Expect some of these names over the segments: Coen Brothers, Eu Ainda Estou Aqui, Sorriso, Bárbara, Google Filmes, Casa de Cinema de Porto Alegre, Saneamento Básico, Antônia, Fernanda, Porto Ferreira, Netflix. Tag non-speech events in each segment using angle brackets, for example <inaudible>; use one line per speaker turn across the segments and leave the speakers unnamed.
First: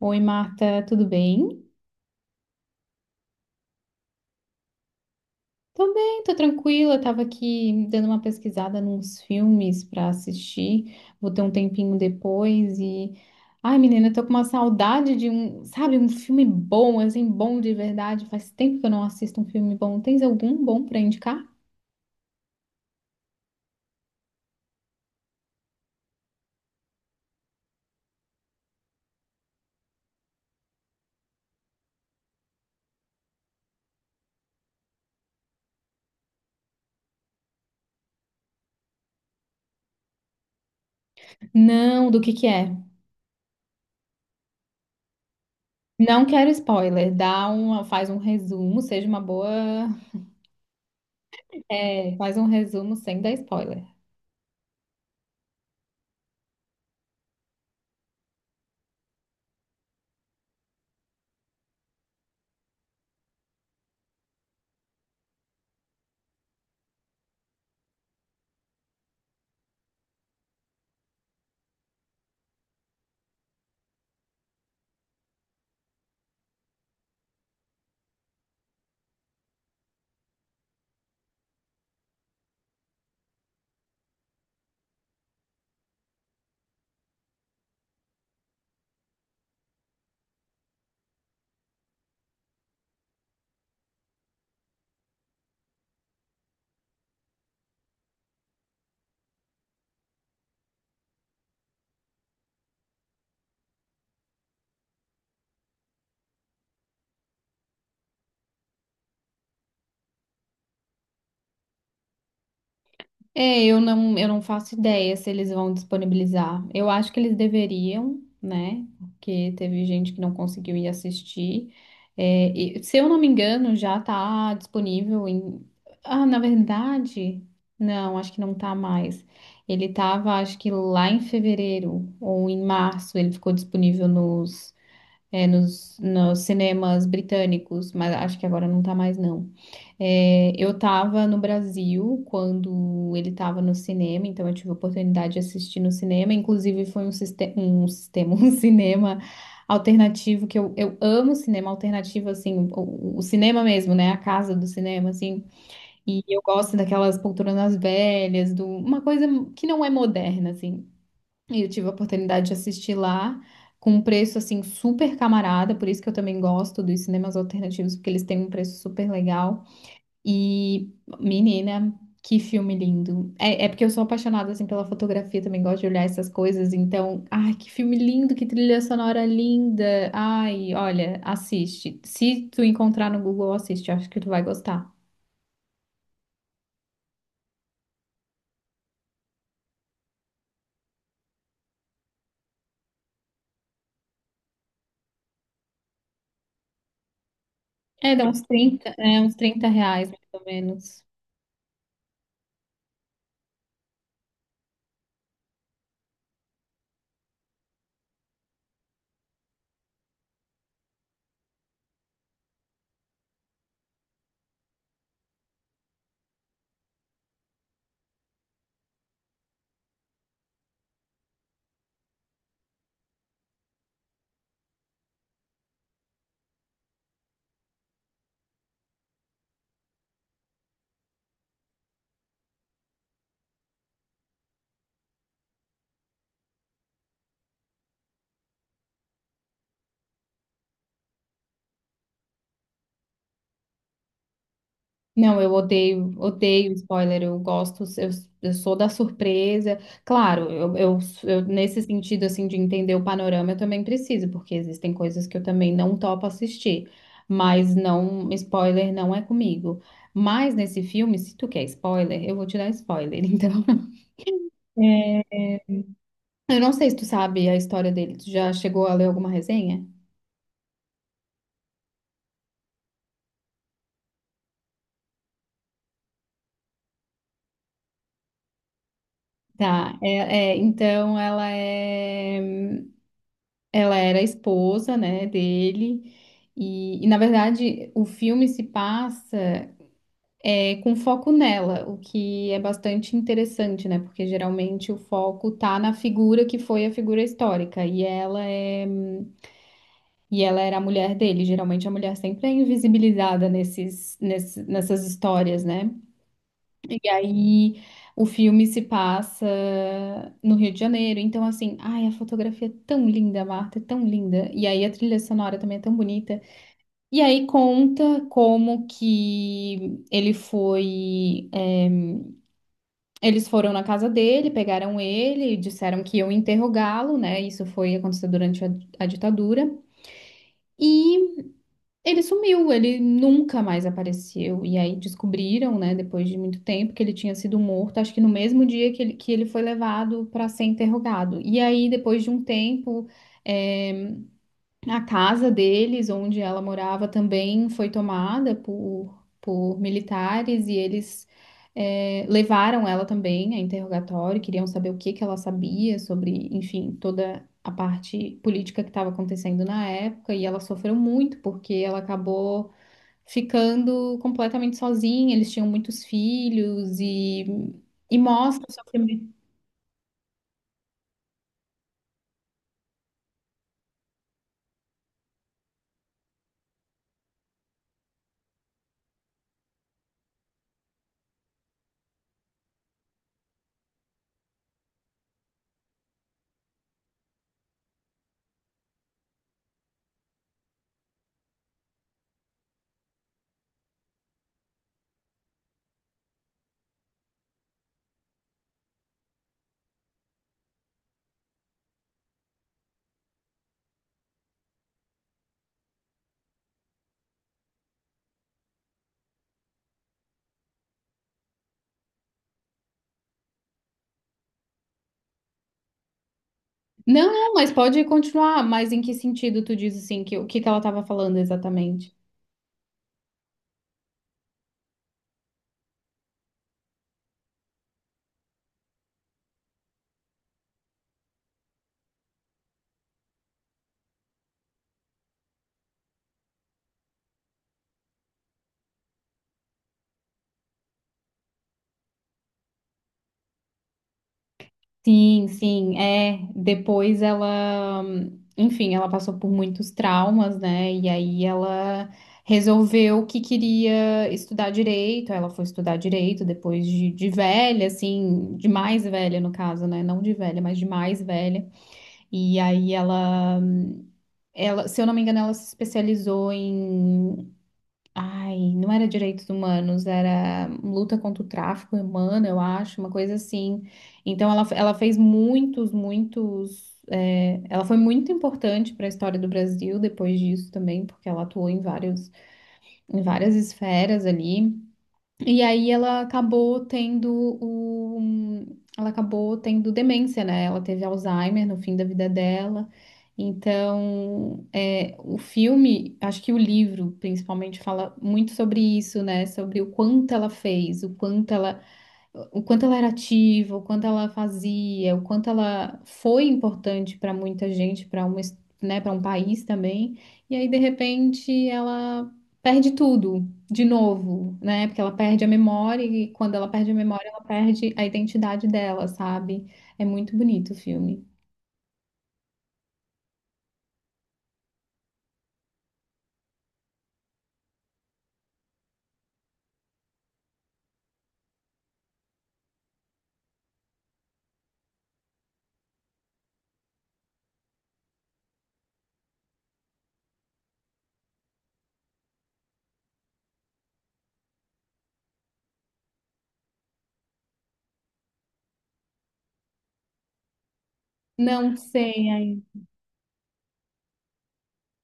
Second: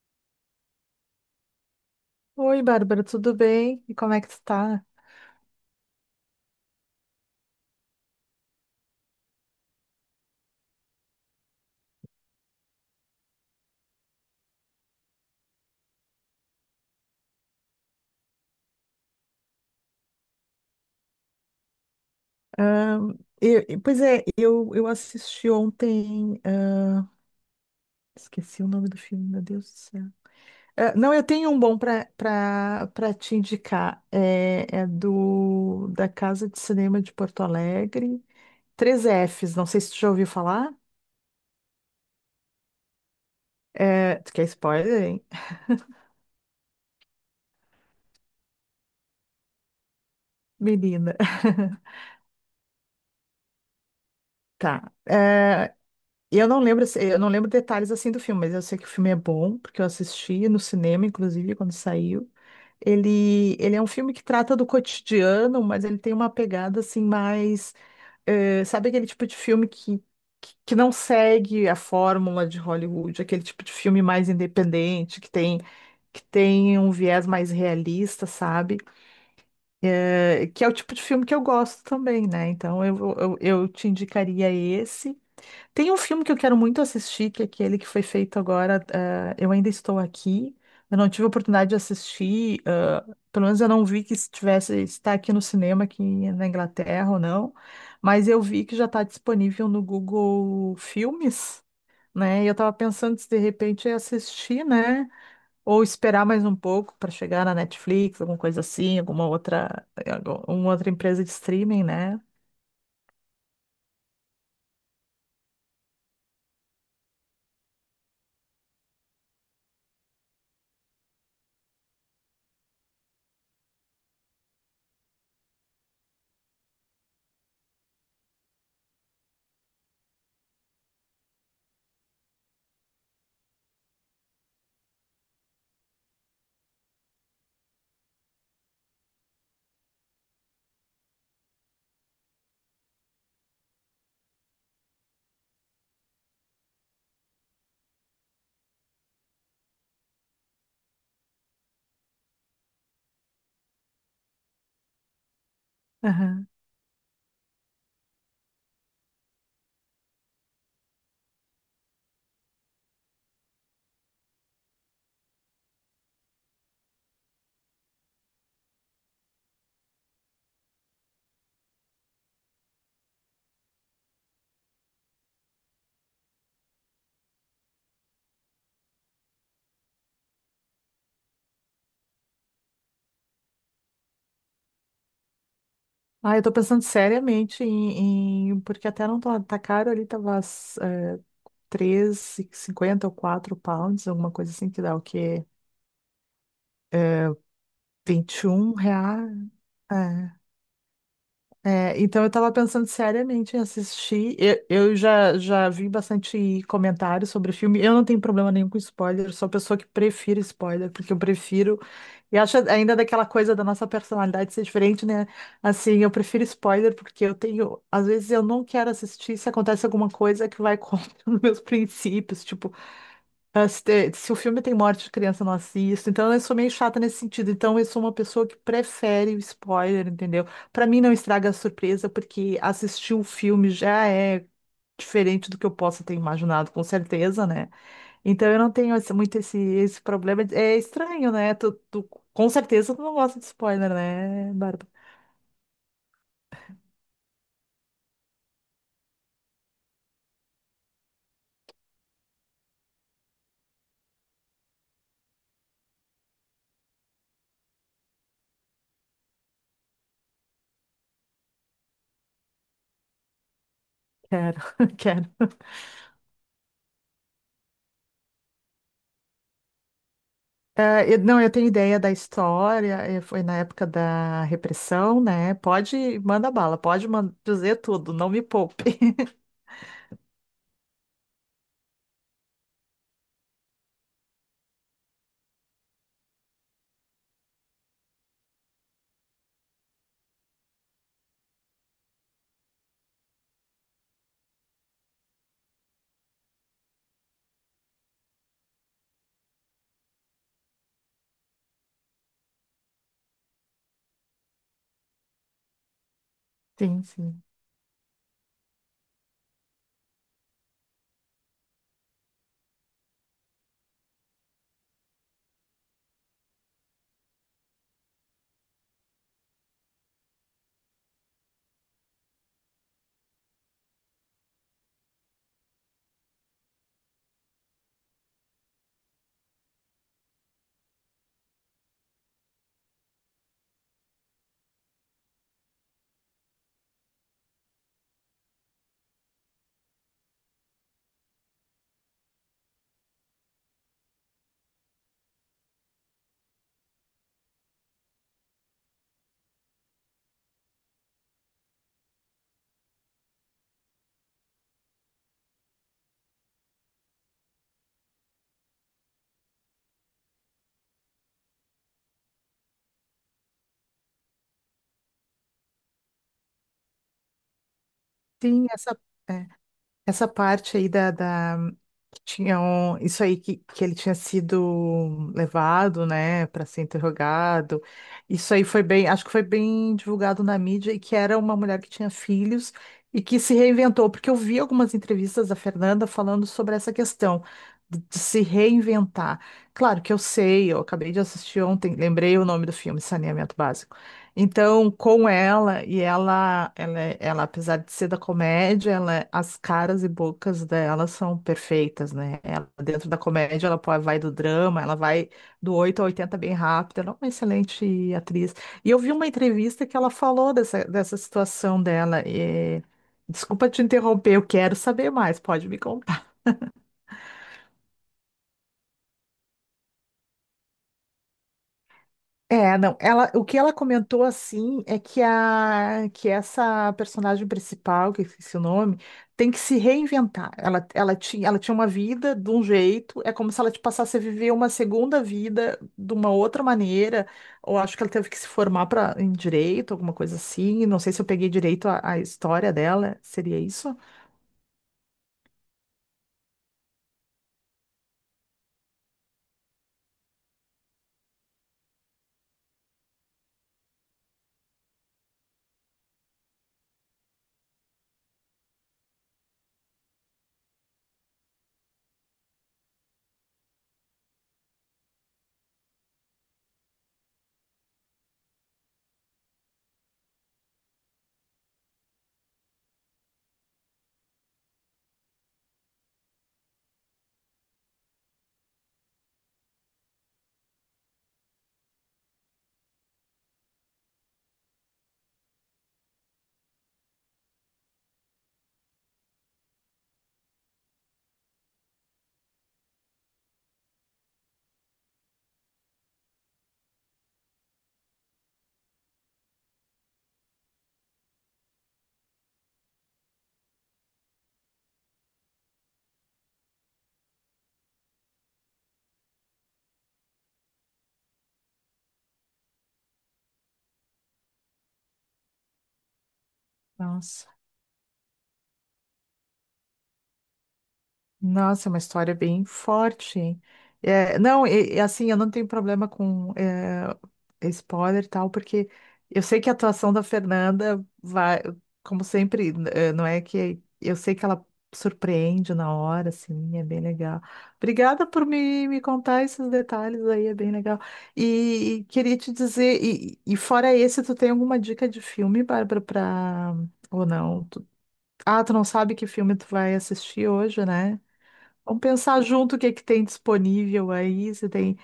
Oi, Marta, tudo bem?
Oi, Bárbara, tudo bem? E como é que tu tá?
Tô bem, tô tranquila. Tava aqui dando uma pesquisada nos filmes pra assistir. Vou ter um tempinho depois, e ai, menina, tô com uma saudade de um, sabe, um filme bom, assim, bom de verdade. Faz tempo que eu não assisto um filme bom. Tens algum bom pra indicar?
Ah, pois é, eu assisti ontem. Esqueci o nome do filme, meu Deus do céu. Ah, não, eu tenho um bom para te indicar. É, é do da Casa de Cinema de Porto Alegre. Três fs, não sei se tu já ouviu falar.
Não, do que é?
É, tu quer spoiler, hein? <laughs>
Não quero spoiler. Dá uma, faz um resumo, seja uma boa,
Menina. <laughs>
faz um resumo sem dar spoiler.
Tá. E eu não lembro, assim, eu não lembro detalhes assim do filme, mas eu sei que o filme é bom, porque eu assisti no cinema, inclusive, quando saiu. Ele é um filme que trata do cotidiano, mas ele tem uma pegada assim mais, sabe aquele tipo de filme que não segue a fórmula de Hollywood, aquele tipo de filme mais independente, que tem um viés mais realista, sabe? Que é o tipo de filme que eu gosto também, né? Então eu te indicaria esse. Tem um filme que eu quero muito assistir, que é aquele que foi feito agora, Eu Ainda Estou Aqui. Eu não tive a oportunidade de assistir, pelo menos eu não vi que está aqui no cinema, aqui na Inglaterra ou não, mas eu vi que já está disponível no Google Filmes, né? E eu estava pensando se de repente eu assistir, né? Ou esperar mais um pouco para chegar na Netflix, alguma coisa assim, alguma outra empresa de streaming, né?
É, eu não faço ideia se eles vão disponibilizar. Eu acho que eles deveriam, né? Porque teve gente que não conseguiu ir assistir. É, e, se eu não me engano, já tá disponível em. Ah, na verdade, não, acho que não tá mais. Ele tava, acho que lá em fevereiro ou em março, ele ficou disponível nos cinemas britânicos, mas acho que agora não tá mais, não. É, eu estava no Brasil quando ele estava no cinema, então eu tive a oportunidade de assistir no cinema. Inclusive, foi um sistema, <laughs> um cinema alternativo que eu amo cinema alternativo, assim, o cinema mesmo, né? A casa do cinema, assim. E eu
Aham.
gosto daquelas poltronas velhas, uma coisa que não é moderna, assim. E eu tive a oportunidade de assistir lá. Com um preço assim super camarada, por isso que eu também gosto dos cinemas alternativos, porque eles têm um preço super legal. E, menina, que filme lindo. É, é porque eu sou apaixonada, assim, pela fotografia, também gosto de olhar essas coisas. Então, ai, que filme lindo, que trilha sonora linda. Ai, olha, assiste. Se tu encontrar no Google, assiste. Acho que tu vai gostar.
Ah, eu tô pensando seriamente em, porque até não tá, tá caro ali, tava é, 3,50 ou 4 pounds, alguma coisa assim, que dá o quê?
É, dá uns
vinte e um
30
reais.
reais, mais
É.
ou menos.
É, então eu tava pensando seriamente em assistir. Já vi bastante comentários sobre o filme. Eu não tenho problema nenhum com spoiler, sou pessoa que prefiro spoiler, porque eu prefiro. E acho ainda daquela coisa da nossa personalidade ser diferente, né? Assim, eu prefiro spoiler porque eu tenho. Às vezes eu não quero assistir se acontece alguma coisa que vai contra <laughs> os meus princípios. Tipo, ah, se o filme tem morte de criança, eu não assisto. Então, eu sou meio chata nesse sentido. Então, eu sou uma pessoa que prefere o spoiler, entendeu? Pra mim, não estraga a surpresa, porque assistir o filme já é diferente do que eu possa ter imaginado, com certeza, né? Então, eu não tenho esse problema. É estranho, né? Com certeza, tu não gosta de spoiler, né, Bárbara?
Não, eu odeio, odeio spoiler, eu gosto, eu sou da surpresa. Claro, eu, nesse sentido, assim, de entender o panorama, eu também preciso, porque existem coisas que eu também não topo assistir, mas não, spoiler não é comigo. Mas nesse filme, se tu quer spoiler, eu vou te dar spoiler, <laughs> então.
Quero, <laughs> quero.
É, eu não sei se tu sabe a história dele, tu já chegou a ler alguma resenha?
É, não, eu tenho ideia da história, é, foi na época da repressão, né? Pode, manda bala, dizer tudo, não me poupe. <laughs>
Tá, é, é, então ela é. Ela era a esposa, né, dele. E, na verdade, o filme se passa com foco nela, o que é bastante interessante, né? Porque geralmente o foco tá na figura que foi a figura histórica. E ela era a mulher dele. Geralmente a mulher sempre é invisibilizada nessas histórias, né?
Sim,
E
sim.
aí o filme se passa no Rio de Janeiro. Então, assim, ai, a fotografia é tão linda, Marta, é tão linda. E aí a trilha sonora também é tão bonita. E aí conta como que ele foi. Eles foram na casa dele, pegaram ele, disseram que iam interrogá-lo, né? Isso foi aconteceu durante a ditadura. E ele sumiu, ele nunca mais apareceu. E aí descobriram, né, depois de muito tempo, que ele tinha sido morto, acho que no mesmo dia que ele foi levado para ser interrogado. E aí, depois de um tempo, eh, a casa deles, onde ela morava, também foi tomada por militares e eles levaram ela também a interrogatório, queriam saber o que que ela sabia sobre, enfim, toda a parte política que estava acontecendo na época e ela sofreu muito porque ela acabou ficando completamente sozinha, eles tinham muitos filhos e mostra
Sim,
o
essa.
sofrimento.
é, Essa parte aí que tinham isso aí que ele tinha sido levado, né, para ser interrogado. Isso aí foi bem, acho que foi bem divulgado na mídia e que era uma mulher que tinha filhos e que se reinventou, porque eu vi algumas entrevistas da Fernanda falando sobre essa questão de se reinventar. Claro que eu sei, eu acabei de assistir ontem, lembrei o nome do filme, Saneamento Básico. Então, com ela, ela, apesar de ser da comédia, ela, as caras e bocas dela são perfeitas, né? Ela, dentro da comédia, vai do drama, ela vai do 8 a 80 bem rápido, ela é uma excelente atriz. E eu vi uma entrevista que ela falou dessa situação dela. Desculpa te interromper, eu quero saber mais, pode me...
Não, não, mas pode continuar, mas em que sentido tu diz assim, que, o que que ela estava falando exatamente?
É, não, ela, o que ela comentou assim é que a que essa personagem principal, que eu esqueci o nome, tem que se reinventar. Ela tinha uma vida de um jeito, é como se ela te passasse a viver uma segunda vida de uma outra maneira, ou acho que ela teve que se formar para em direito, alguma coisa assim. Não sei se eu peguei direito a história dela, seria isso?
Sim, sim, é. Depois ela, enfim, ela passou por muitos traumas, né? E aí ela resolveu que queria estudar direito. Ela foi estudar direito depois de velha, assim, de mais velha no caso, né? Não de velha, mas de mais velha. E aí ela, se eu não me engano, ela se especializou. Ai, não era direitos humanos, era luta contra o tráfico humano, eu acho, uma coisa assim. Então ela fez muitos, muitos. Ela foi muito importante para a história do Brasil depois disso também, porque ela atuou em vários, em várias esferas ali. E aí ela acabou tendo o... Ela acabou tendo demência, né? Ela teve Alzheimer no fim da vida dela. Então, é, o filme, acho que o livro principalmente fala muito sobre isso, né? Sobre o quanto ela fez, o quanto ela era ativa, o quanto ela fazia, o quanto ela foi importante para muita gente, né, para um país também. E aí, de repente, ela perde tudo de novo, né? Porque ela perde a memória e quando ela perde a memória, ela
Nossa.
perde a identidade dela, sabe? É muito bonito o filme.
Nossa, é uma história bem forte, hein? É, não, e assim, eu não tenho problema com spoiler e tal, porque eu sei que a atuação da Fernanda vai, como sempre, não é que eu sei que ela surpreende na hora, assim, é bem legal. Obrigada por me contar esses detalhes aí, é bem legal. E queria te dizer, e fora esse, tu tem alguma dica de filme, Bárbara, pra, ou não? Ah, tu não sabe que filme tu vai assistir hoje, né?
Não
Vamos
sei,
pensar
aí.
junto o que é que tem disponível aí. Você tem.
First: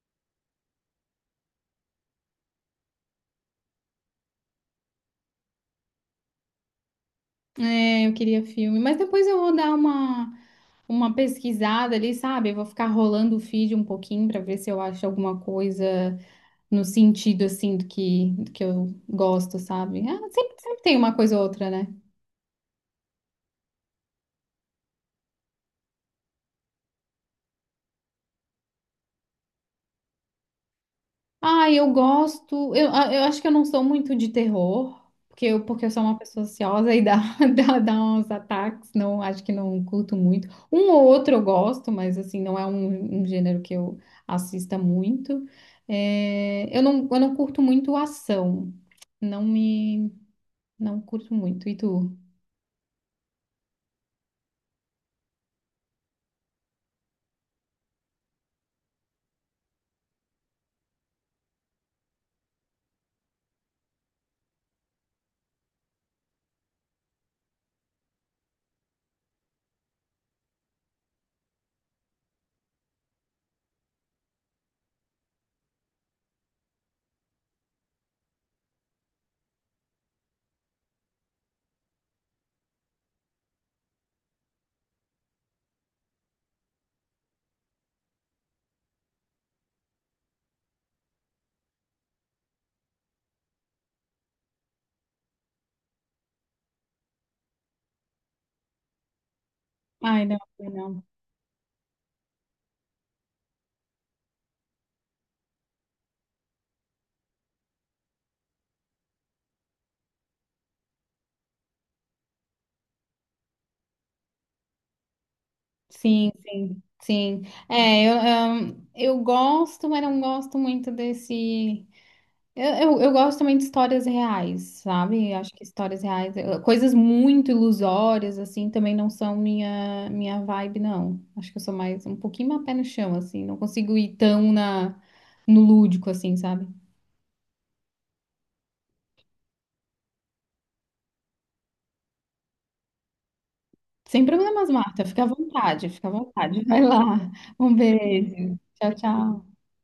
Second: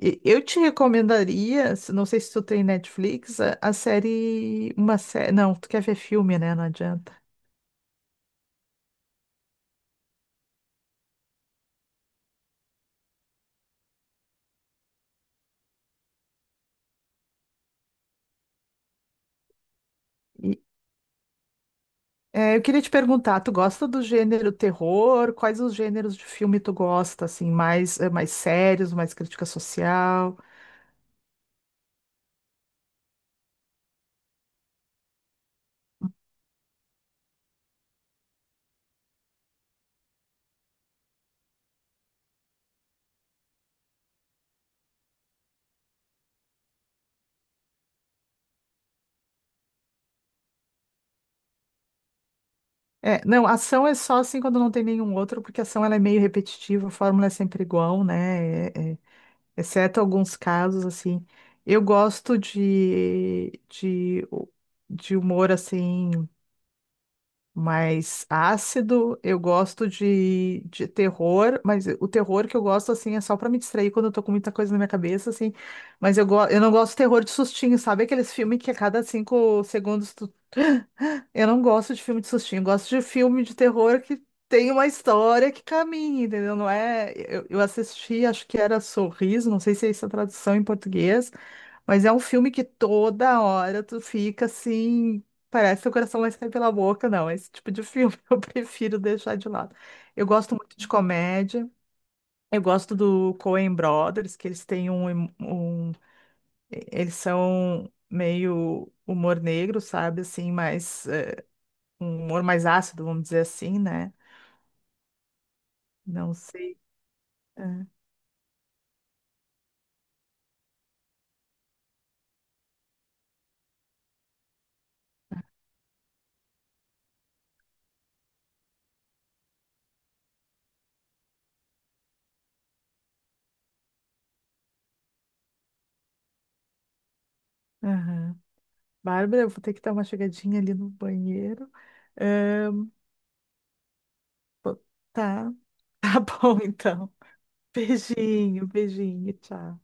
Eu te recomendaria, não sei se tu tem Netflix, a série, uma série. Não, tu quer ver filme, né? Não adianta.
É, eu queria filme, mas depois eu vou dar uma pesquisada ali, sabe? Eu vou ficar rolando o feed um pouquinho para ver se eu acho alguma coisa no sentido assim do que eu gosto, sabe? Ah, sempre,
E,
sempre tem uma coisa ou outra, né?
é, eu queria te perguntar, tu gosta do gênero terror? Quais os gêneros de filme tu gosta, assim, mais, é, mais sérios, mais crítica social?
Ah, eu gosto. Eu, ah, eu acho que eu não sou muito de terror, porque eu sou uma pessoa ansiosa e dá, <laughs> dá uns ataques, não, acho que não curto muito. Um ou outro eu gosto, mas assim, não é um gênero que eu assista muito. É, eu não curto muito ação. Não me. Não curto muito. E tu?
É, não, ação é só assim quando não tem nenhum outro, porque ação ela é meio repetitiva, a fórmula é sempre igual, né? Exceto alguns casos, assim. Eu gosto de humor, assim, mais ácido. Eu gosto de terror, mas o terror que eu gosto, assim, é só pra me distrair quando eu tô com muita coisa na minha cabeça, assim. Mas eu não gosto de terror de sustinho, sabe? Aqueles filmes que a cada 5 segundos tu... eu não gosto de filme de sustinho, eu gosto de filme de terror que tem uma história que caminha, entendeu? Não é. Eu assisti, acho que era Sorriso, não sei se é essa a tradução em português, mas é um filme que toda hora tu fica assim. Parece que o coração vai sair pela boca, não. Esse tipo de filme <laughs> eu prefiro deixar de lado.
Ai,
Eu
não,
gosto muito de
não.
comédia. Eu gosto do Coen Brothers, que eles têm eles são meio humor negro, sabe? Assim, mas um humor mais ácido, vamos dizer assim, né?
Sim,
Não sei.
sim, sim.
É,
É, eu gosto, mas não gosto muito desse. Eu, eu gosto também de histórias reais, sabe? Eu acho que histórias reais, eu- coisas muito ilusórias, assim, também não são minha vibe, não. Acho que eu sou mais um pouquinho mais pé no chão, assim, não consigo ir tão no lúdico, assim, sabe?
aham. Bárbara, eu vou ter que dar uma chegadinha ali no banheiro. Ahn,
Sem problemas,
pô,
Marta, fica à
tá,
vontade,
<laughs>
fica à
tá bom
vontade. <laughs> Vai
então.
lá. Um beijo.
Beijinho,
Tchau,
beijinho,
tchau.
tchau.